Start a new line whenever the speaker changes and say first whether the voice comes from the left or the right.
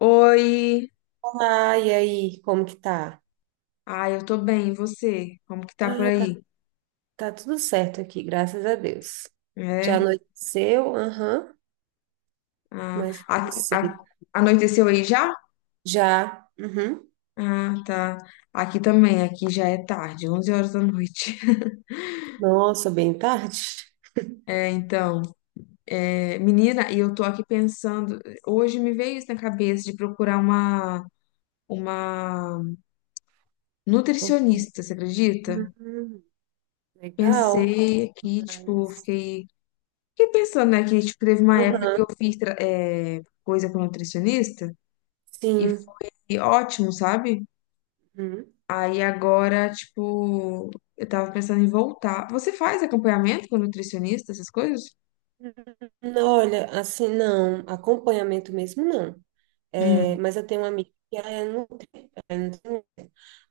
left: Oi!
right: Olá, e aí, como que tá?
left: Ai, eu tô bem, e você? Como que tá por
right: Ah, tá,
left: aí?
right: tá tudo certo aqui, graças a Deus. Já
left: É?
right: anoiteceu? Aham,
left: Ah,
right: mas sim.
left: anoiteceu aí já?
right: Já? Uhum.
left: Ah, tá. Aqui também, aqui já é tarde, 11 horas da noite.
right: Nossa, bem tarde?
left: É, então, menina, e eu tô aqui pensando, hoje me veio isso na cabeça de procurar uma nutricionista, você acredita?
right: Uhum, legal.
left: Pensei aqui, tipo,
right: Mas,
left: fiquei pensando, né, que tipo, teve uma época que eu
right: aham,
left: fiz coisa com nutricionista, e
right: sim.
left: e ótimo, sabe?
right: Uhum.
left: Aí agora, tipo, eu tava pensando em voltar. Você faz acompanhamento com nutricionista, essas coisas?
right: Não, olha, assim, não, acompanhamento mesmo não. É,
left: Hum,
right: mas eu tenho uma amiga que ela é. Então,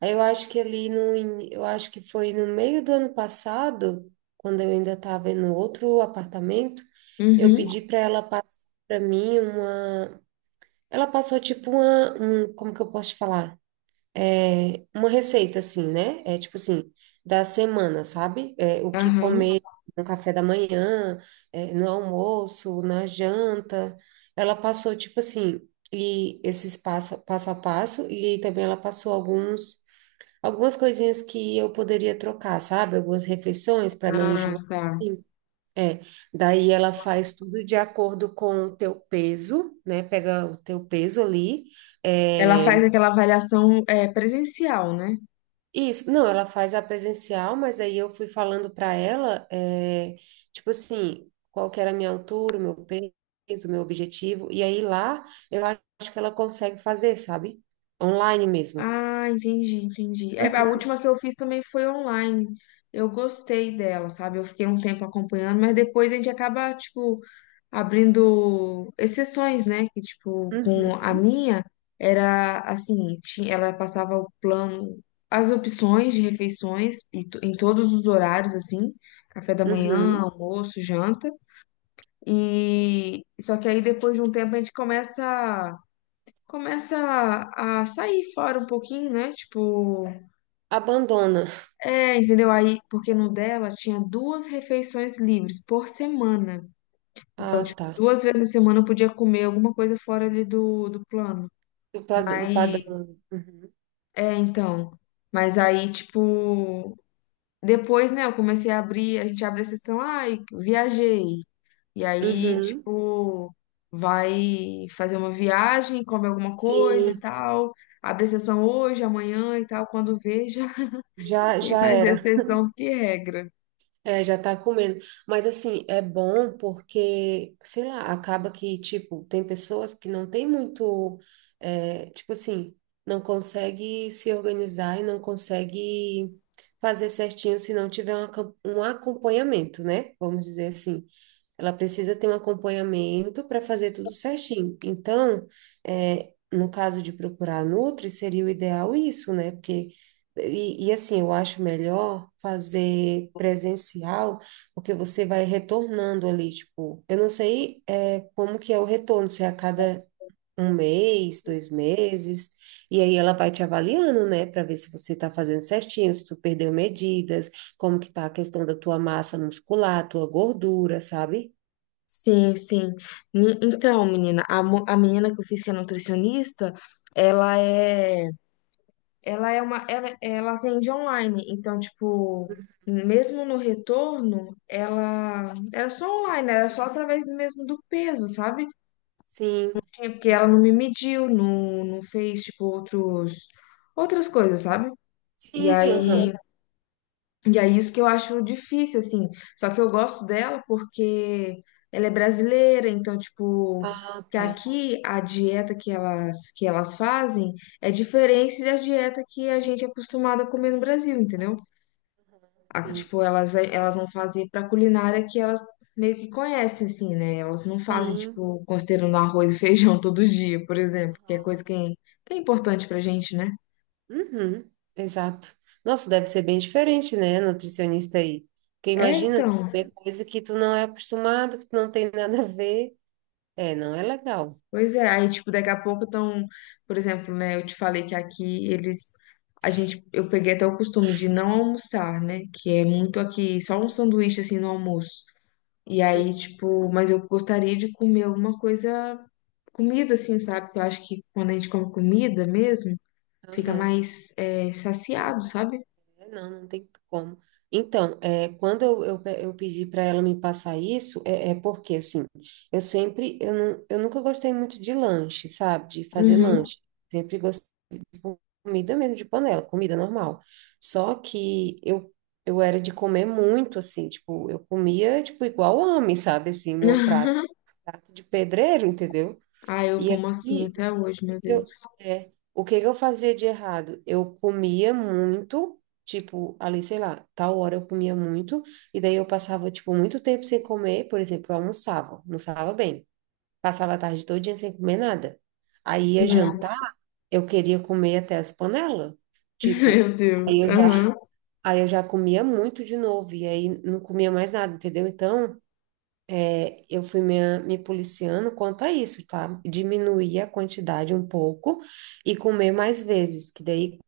right: aí eu acho que ali no, in- eu acho que foi no meio do ano passado, quando eu ainda estava no outro apartamento, eu
left: uhum,
right: pedi para ela passar para mim uma, ela passou tipo uma, um, como que eu posso te falar? É, uma receita assim, né? É tipo assim, da semana, sabe? É, o que
left: aham.
right: comer no café da manhã, é, no almoço, na janta. Ela passou tipo assim, e esses passo a passo, e também ela passou alguns. Algumas coisinhas que eu poderia trocar, sabe? Algumas refeições para não
left: Ah,
right: enjoar.
left: tá.
right: Sim, é, daí ela faz tudo de acordo com o teu peso, né? Pega o teu peso ali.
left: Ela faz
right: É,
left: aquela avaliação, é, presencial, né?
right: isso, não, ela faz a presencial, mas aí eu fui falando para ela, é, tipo assim, qual que era a minha altura, o meu peso, o meu objetivo. E aí lá eu acho que ela consegue fazer, sabe? Online mesmo.
left: Ah, entendi, entendi. É, a
right: Uhum,
left: última que eu fiz também foi online. Eu gostei dela, sabe? Eu fiquei um tempo acompanhando, mas depois a gente acaba, tipo, abrindo exceções, né? Que, tipo, com a
right: uhum,
left: minha, era assim, ela passava o plano, as opções de refeições e em todos os horários, assim, café da manhã,
right: uhum.
left: almoço, janta. E só que aí depois de um tempo a gente começa a sair fora um pouquinho, né? Tipo,
right: Abandona.
left: é, entendeu? Aí, porque no dela tinha duas refeições livres por semana. Então,
right: Ah,
left: tipo,
right: tá.
left: duas vezes na semana eu podia comer alguma coisa fora ali do plano.
right: Do
left: Mas,
right: padrão. Uhum.
left: é, então. Mas aí, tipo, depois, né, eu comecei a abrir, a gente abre a sessão, ai, viajei. E aí,
right: Uhum.
left: tipo, vai fazer uma viagem, come alguma coisa e
right: Sim,
left: tal. Abre a sessão hoje, amanhã e tal, quando veja, tem
right: já
left: mais
right: era.
left: exceção do que regra.
right: É, já tá comendo. Mas assim, é bom porque, sei lá, acaba que, tipo, tem pessoas que não tem muito, é, tipo assim, não consegue se organizar e não consegue fazer certinho se não tiver um, um acompanhamento, né? Vamos dizer assim. Ela precisa ter um acompanhamento para fazer tudo certinho. Então, é, no caso de procurar a Nutri, seria o ideal isso, né? Porque, e assim, eu acho melhor fazer presencial, porque você vai retornando ali, tipo, eu não sei, é, como que é o retorno, se é a cada um mês, dois meses, e aí ela vai te avaliando, né, para ver se você está fazendo certinho, se tu perdeu medidas, como que tá a questão da tua massa muscular, tua gordura, sabe?
left: Sim, sim. Então, menina, a menina que eu fiz que é nutricionista, ela é ela é ela atende online, então, tipo, mesmo no retorno, ela era só online, era só através do mesmo do peso, sabe?
right: Sim.
left: É. Porque ela não me mediu, não, não fez, tipo, outras coisas, sabe? E
right: Sim,
left: aí,
right: aham.
left: e é isso que eu acho difícil, assim. Só que eu gosto dela porque ela é brasileira, então, tipo,
right: Ah,
left: que
right: tá.
left: aqui a dieta que elas fazem é diferente da dieta que a gente é acostumado a comer no Brasil, entendeu?
right: Aham,
left: Ah,
right: sim.
left: tipo, elas vão fazer pra culinária que elas meio que conhecem, assim, né? Elas não fazem,
right: Sim.
left: tipo, considerando arroz e feijão todo dia, por exemplo, que é
right: Aham.
left: que é importante pra gente, né?
right: Uhum. Exato. Nossa, deve ser bem diferente, né, nutricionista aí. Porque
left: É,
right: imagina tu
left: então.
right: comer coisa que tu não é acostumado, que tu não tem nada a ver. É, não é legal.
left: Pois é, aí, tipo, daqui a pouco estão, por exemplo, né, eu te falei que aqui eles, a gente, eu peguei até o costume de não almoçar, né, que é muito aqui, só um sanduíche, assim, no almoço, e
right: Hum,
left: aí, tipo, mas eu gostaria de comer alguma coisa, comida, assim, sabe, que eu acho que quando a gente come comida mesmo, fica
right: Aham.
left: mais, é,
right: Ah, não.
left: saciado, sabe?
right: É, não, não tem como. Então, é, quando eu pedi para ela me passar isso, é, é porque, assim, eu sempre, não, eu nunca gostei muito de lanche, sabe? De fazer
left: Uhum.
right: lanche. Sempre gostei de comida mesmo de panela, comida normal. Só que eu era de comer muito, assim, tipo, eu comia, tipo, igual homem, sabe? Assim, prato de pedreiro, entendeu?
left: Ah, eu
right: E aí,
left: como assim até hoje, meu Deus.
right: o que que eu fazia de errado? Eu comia muito, tipo, ali, sei lá, tal hora eu comia muito, e daí eu passava, tipo, muito tempo sem comer, por exemplo, eu almoçava, almoçava bem, passava a tarde todinha sem comer nada. Aí ia
left: Hum.
right: jantar, eu queria comer até as panelas, tipo,
left: Meu
right: aí
left: Deus,
right: eu já,
left: aham,
right: aí eu já comia muito de novo, e aí não comia mais nada, entendeu? Então, é, eu fui me policiando quanto a isso, tá? Diminuir a quantidade um pouco e comer mais vezes, que daí, quando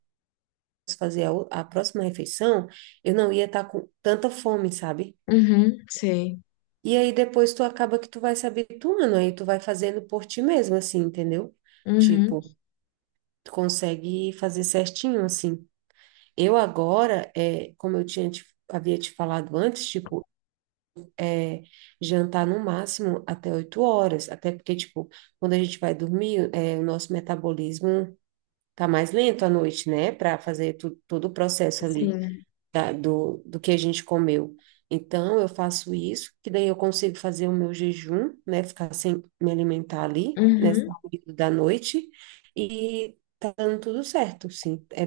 right: eu fazer a próxima refeição, eu não ia estar com tanta fome, sabe?
left: uhum, sei,
right: E aí depois tu acaba que tu vai se habituando, aí tu vai fazendo por ti mesmo, assim, entendeu?
left: uhum,
right: Tipo, tu consegue fazer certinho, assim. Eu agora, é, como eu tinha havia te falado antes, tipo, é, jantar no máximo até 8 horas, até porque, tipo, quando a gente vai dormir, é, o nosso metabolismo tá mais lento à noite, né, para fazer todo o processo ali
left: sim.
right: do, do que a gente comeu. Então, eu faço isso, que daí eu consigo fazer o meu jejum, né, ficar sem me alimentar ali, nesse
left: Uhum,
right: período da noite, e tá dando tudo certo, sim. É,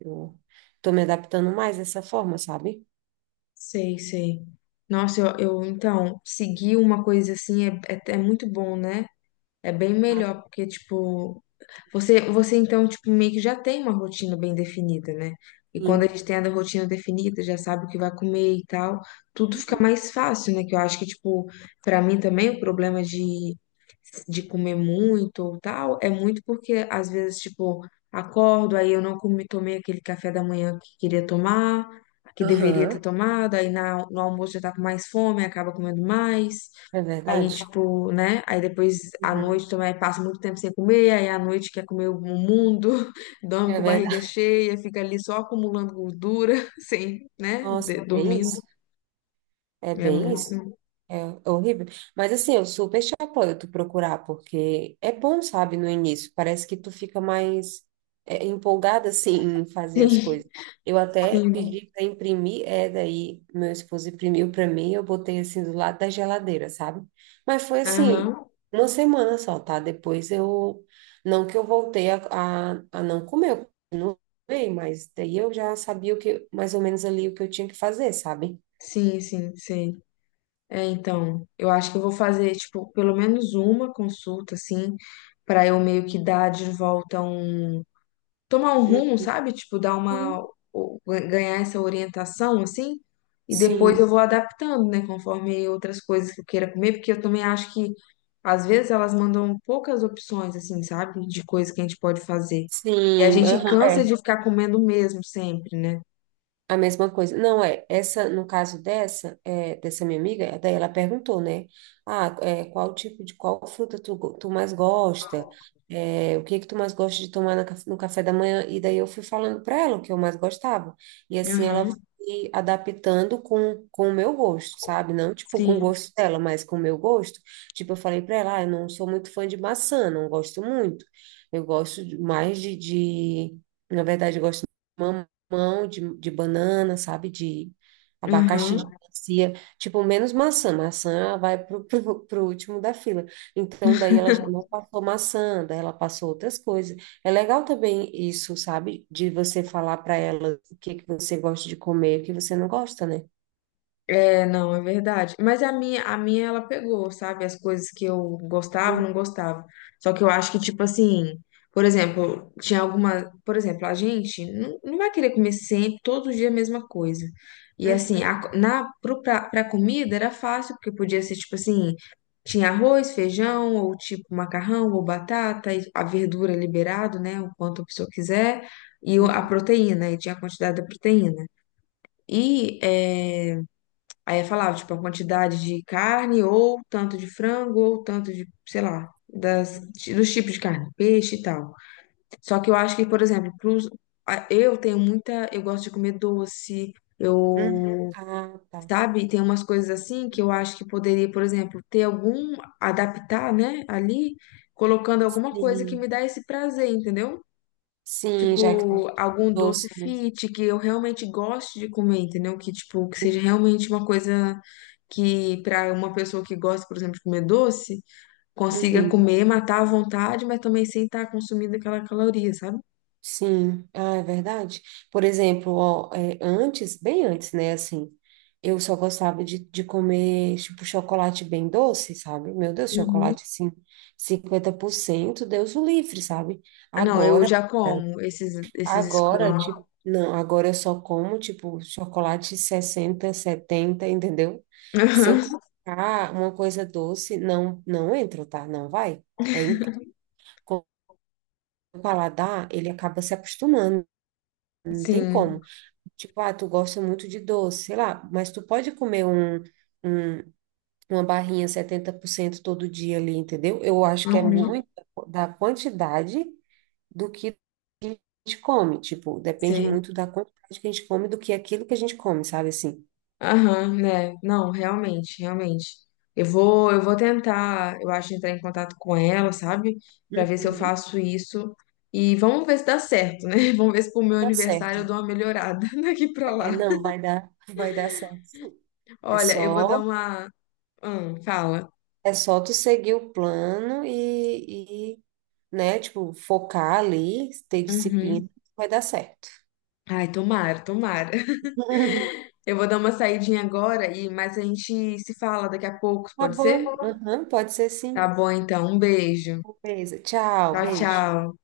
right: eu tô me adaptando mais dessa forma, sabe?
left: sei, sei. Nossa, eu então, seguir uma coisa assim é muito bom, né? É bem
right: Ah,
left: melhor, porque, tipo, você então, tipo, meio que já tem uma rotina bem definida, né? E quando a
right: sim.
left: gente tem a rotina definida, já sabe o que vai comer e tal, tudo fica
right: Uhum.
left: mais fácil, né? Que eu acho que, tipo, pra mim também o problema de comer muito ou tal é muito porque, às vezes, tipo, acordo, aí eu não comi, tomei aquele café da manhã que queria tomar, que deveria ter
right: Aham,
left: tomado, aí no almoço já tá com mais fome, acaba comendo mais.
right: é
left: Aí,
right: verdade.
left: tipo, né? Aí depois à
right: Uhum.
left: noite também passa muito tempo sem comer, aí à noite quer comer o mundo, dorme
right: É
left: com barriga
right: verdade.
left: cheia, fica ali só acumulando gordura, sem, né?
right: Nossa, bem
left: Dormindo.
right: isso. É
left: É
right: bem
left: muito.
right: isso. É horrível. Mas assim, eu super te apoio tu procurar, porque é bom, sabe, no início. Parece que tu fica mais é, empolgada, assim, em fazer
left: Sim,
right: as coisas. Eu até
left: sim.
right: pedi para imprimir, é, daí meu esposo imprimiu para mim, eu botei assim do lado da geladeira, sabe? Mas foi assim,
left: Aham.
right: uma semana só, tá? Depois eu. Não que eu voltei a não comer, eu continuei, mas daí eu já sabia o que, mais ou menos ali o que eu tinha que fazer, sabe?
left: Sim, sim, sim. É, então, eu acho que eu vou fazer, tipo, pelo menos uma consulta, assim, pra eu meio que dar de volta um tomar um rumo, sabe? Tipo, dar
right: Sim.
left: uma, o- ganhar essa orientação, assim, e depois eu
right: Sim,
left: vou adaptando, né, conforme outras coisas que eu queira comer, porque eu também acho que, às vezes, elas mandam poucas opções, assim, sabe? De coisas que a gente pode fazer. E a
right: sim,
left: gente
right: aham,
left: cansa de
right: é.
left: ficar comendo o mesmo sempre, né?
right: A mesma coisa. Não, é, essa, no caso dessa, é, dessa minha amiga, daí ela perguntou, né? Ah, é, qual fruta tu, tu mais gosta? É, o que que tu mais gosta de tomar na no café da manhã? E daí eu fui falando para ela o que eu mais gostava. E assim ela
left: Aham,
right: foi adaptando com o meu gosto, sabe? Não tipo com o
left: sim.
right: gosto dela, mas com o meu gosto. Tipo, eu falei para ela, ah, eu não sou muito fã de maçã, não gosto muito. Eu gosto na verdade, eu gosto de mamão de banana, sabe? De abacaxi, de
left: Aham.
right: melancia. Tipo, menos maçã. Maçã vai pro último da fila. Então, daí ela já não passou maçã, daí ela passou outras coisas. É legal também isso, sabe? De você falar para ela o que que você gosta de comer, o que você não gosta, né?
left: É, não, é verdade. Mas a minha ela pegou, sabe? As coisas que eu gostava, não
right: Hum,
left: gostava. Só que eu acho que, tipo assim, por exemplo, tinha alguma. Por exemplo, a gente não vai querer comer sempre, todo dia a mesma coisa. E assim,
right: uhum,
left: a, co- na, pro, pra, pra comida era fácil, porque podia ser, tipo assim, tinha arroz, feijão, ou tipo macarrão, ou batata, e a verdura liberado, né? O quanto a pessoa quiser, e a
right: hum,
left: proteína, e tinha a quantidade da proteína. E. É, Aí eu falava, tipo, a quantidade de carne, ou tanto de frango, ou tanto de, sei lá, das, dos tipos de carne, peixe e tal. Só que eu acho que, por exemplo, eu tenho muita. Eu gosto de comer doce,
right: hum.
left: eu.
right: Ah, tá.
left: Sabe? Tem umas coisas assim que eu acho que poderia, por exemplo, ter algum. Adaptar, né? Ali, colocando alguma coisa que
right: Sim.
left: me dá esse prazer, entendeu?
right: Sim, já que tu
left: Tipo,
right: gosta de
left: algum doce
right: doce, né?
left: fit que eu realmente goste de comer, entendeu? Que, tipo, que seja realmente uma coisa que, pra uma pessoa que gosta, por exemplo, de comer doce, consiga
right: Uhum.
left: comer, matar à vontade, mas também sem estar consumindo aquela caloria, sabe?
right: Sim, ah, é verdade. Por exemplo, ó, é, antes, bem antes, né, assim, eu só gostava de comer, tipo, chocolate bem doce, sabe? Meu Deus,
left: Uhum.
right: chocolate, assim, 50% Deus o livre, sabe?
left: Ah, não, eu
right: Agora,
left: já como esses, esses
right: agora,
left: escuros.
right: tipo, não, agora eu só como, tipo, chocolate 60 70 entendeu? Se eu colocar uma coisa doce, não, não entra, tá? Não vai. É, com o paladar, ele acaba se acostumando, não tem
left: Sim.
right: como. Tipo, ah, tu gosta muito de doce, sei lá, mas tu pode comer um- uma barrinha 70% todo dia ali, entendeu? Eu acho que é
left: Uhum.
right: muito da quantidade do que a gente come, tipo, depende
left: Sei.
right: muito da quantidade que a gente come do que aquilo que a gente come, sabe assim?
left: Aham, né? Não, realmente, realmente. Eu vou tentar, eu acho, entrar em contato com ela, sabe? Pra ver se eu
right: Uhum,
left: faço isso. E vamos ver se dá certo, né? Vamos ver se pro meu
right: vai dar
left: aniversário eu
right: certo.
left: dou uma melhorada daqui pra
right: É,
left: lá.
right: não, vai dar, vai dar certo, sim. É
left: Olha, eu vou dar
right: só,
left: uma. Fala.
right: é só tu seguir o plano né, tipo, focar ali, ter
left: Uhum.
right: disciplina, vai dar certo.
left: Ai, tomara, tomara. Eu vou dar uma saidinha agora, e mas a gente se fala daqui a pouco,
right: Tá
left: pode ser?
right: bom, aham, pode ser
left: Tá
right: sim.
left: bom, então. Um beijo.
right: Beleza. Tchau,
left: Tchau,
right: beijo.
left: tchau.